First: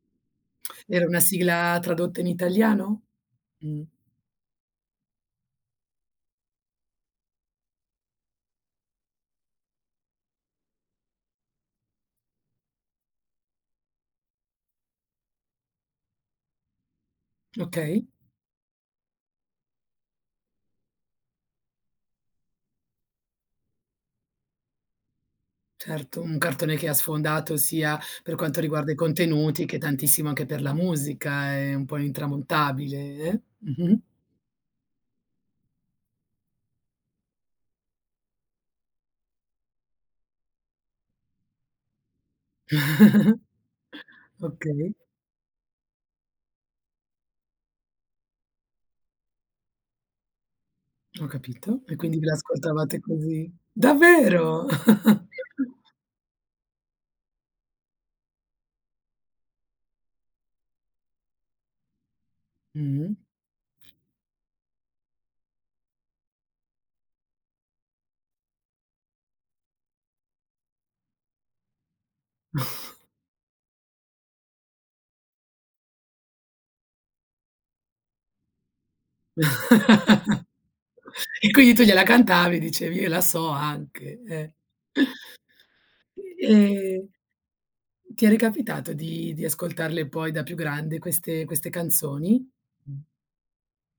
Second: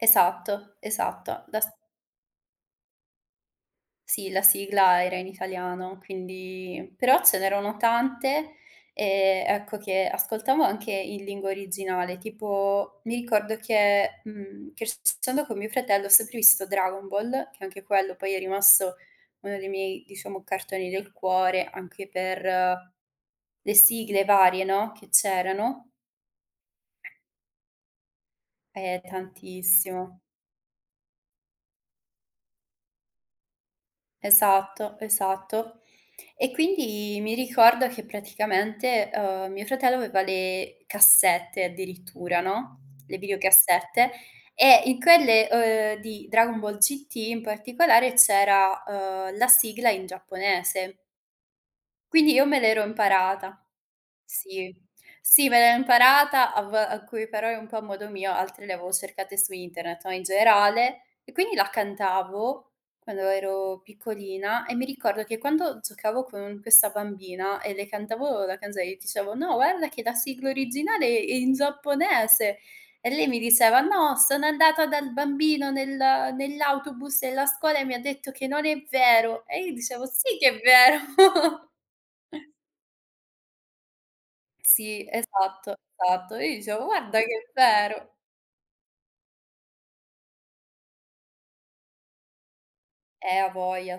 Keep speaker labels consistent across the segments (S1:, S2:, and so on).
S1: Esatto,
S2: Era una
S1: esatto. Da s
S2: sigla tradotta in italiano? Mh.
S1: Sì, la sigla era in italiano, quindi però ce n'erano tante e, ecco, che ascoltavo anche in lingua originale. Tipo, mi ricordo che, mhmm, crescendo con mio fratello ho sempre visto Dragon Ball, che anche
S2: Okay.
S1: quello poi è rimasto uno dei miei, diciamo, cartoni del cuore anche per le sigle varie, no, che c'erano
S2: Certo, un cartone che ha sfondato sia per quanto riguarda i
S1: Eh,
S2: contenuti, che
S1: tantissimo.
S2: tantissimo anche per la musica. È un po' intramontabile, eh. Mh-mh.
S1: Esatto, esatto. E quindi mi ricordo che praticamente, uhm, mio fratello aveva le cassette addirittura, no, le videocassette, e
S2: Okay.
S1: in quelle, uhm, di Dragon Ball GT in particolare c'era, uhm, la sigla in giapponese.
S2: Ho capito. E quindi ve
S1: Quindi io me l'ero
S2: l'ascoltavate così?
S1: imparata.
S2: Davvero?
S1: Sì, sì, me l'ero imparata a v alcuni parole un po' a modo mio, altre le avevo cercate su internet, no, in generale. E quindi la cantavo
S2: Mh-mh.
S1: quando ero piccolina e mi ricordo che quando giocavo con questa bambina e le cantavo la canzone, io dicevo: "No, guarda che la sigla originale è in giapponese" e lei mi diceva: "No, sono andata dal bambino nel nell'autobus della scuola e mi ha detto che non è vero" e io dicevo: "Sì che è vero."
S2: E quindi tu gliela cantavi e dicevi: "Io la so anche, eh."
S1: Sì, esatto, esatto. E io gli dicevo:
S2: Ehm,
S1: "Guarda che è vero".
S2: ti è ricapitato di di ascoltarle poi da più grande queste queste canzoni?
S1: Eh, a voglia,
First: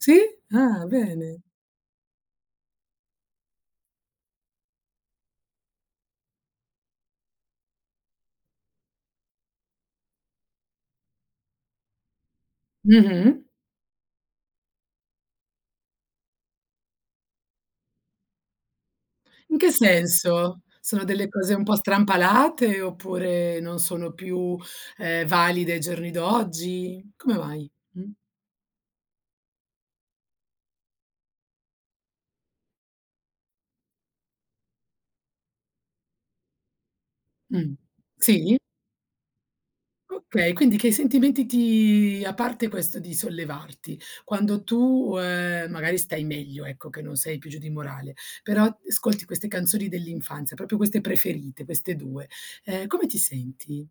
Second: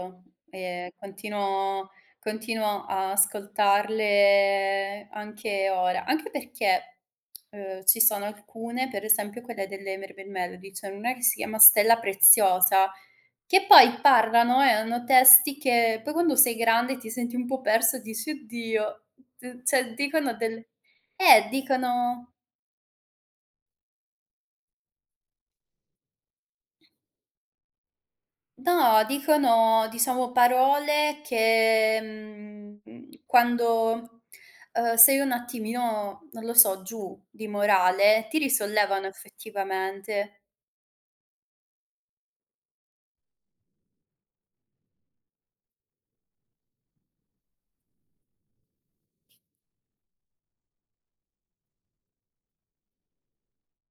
S2: Sì? Ah,
S1: E
S2: bene.
S1: continuo continuo a ascoltarle anche ora. Anche perché, uhm, ci sono alcune, per esempio quelle delle Mermaid Melody, c'è n'una che si chiama: "Stella preziosa",
S2: Mh-mh.
S1: che poi parlano e hanno testi che poi quando sei grande ti senti un po' persa e dici: "Oddio",
S2: In
S1: d
S2: che
S1: cioè dicono
S2: senso?
S1: delle
S2: Sono delle
S1: eh,
S2: cose un po'
S1: dicono
S2: strampalate, oppure non sono più, ehm, valide ai giorni d'oggi? Come mai? Mh.
S1: Do, dicono, diciamo, parole che, mhmm, quando, uhm, sei un attimino, non lo so, giù di
S2: Mh.
S1: morale, ti
S2: Sì?
S1: risollevano effettivamente.
S2: Okay, quindi che sentimenti ti a parte questo di sollevarti? Quando tu, uhm, magari stai meglio, ecco, che non sei più giù di morale, però ascolti queste canzoni dell'infanzia, proprio queste preferite, queste 2. Ehm, come ti senti?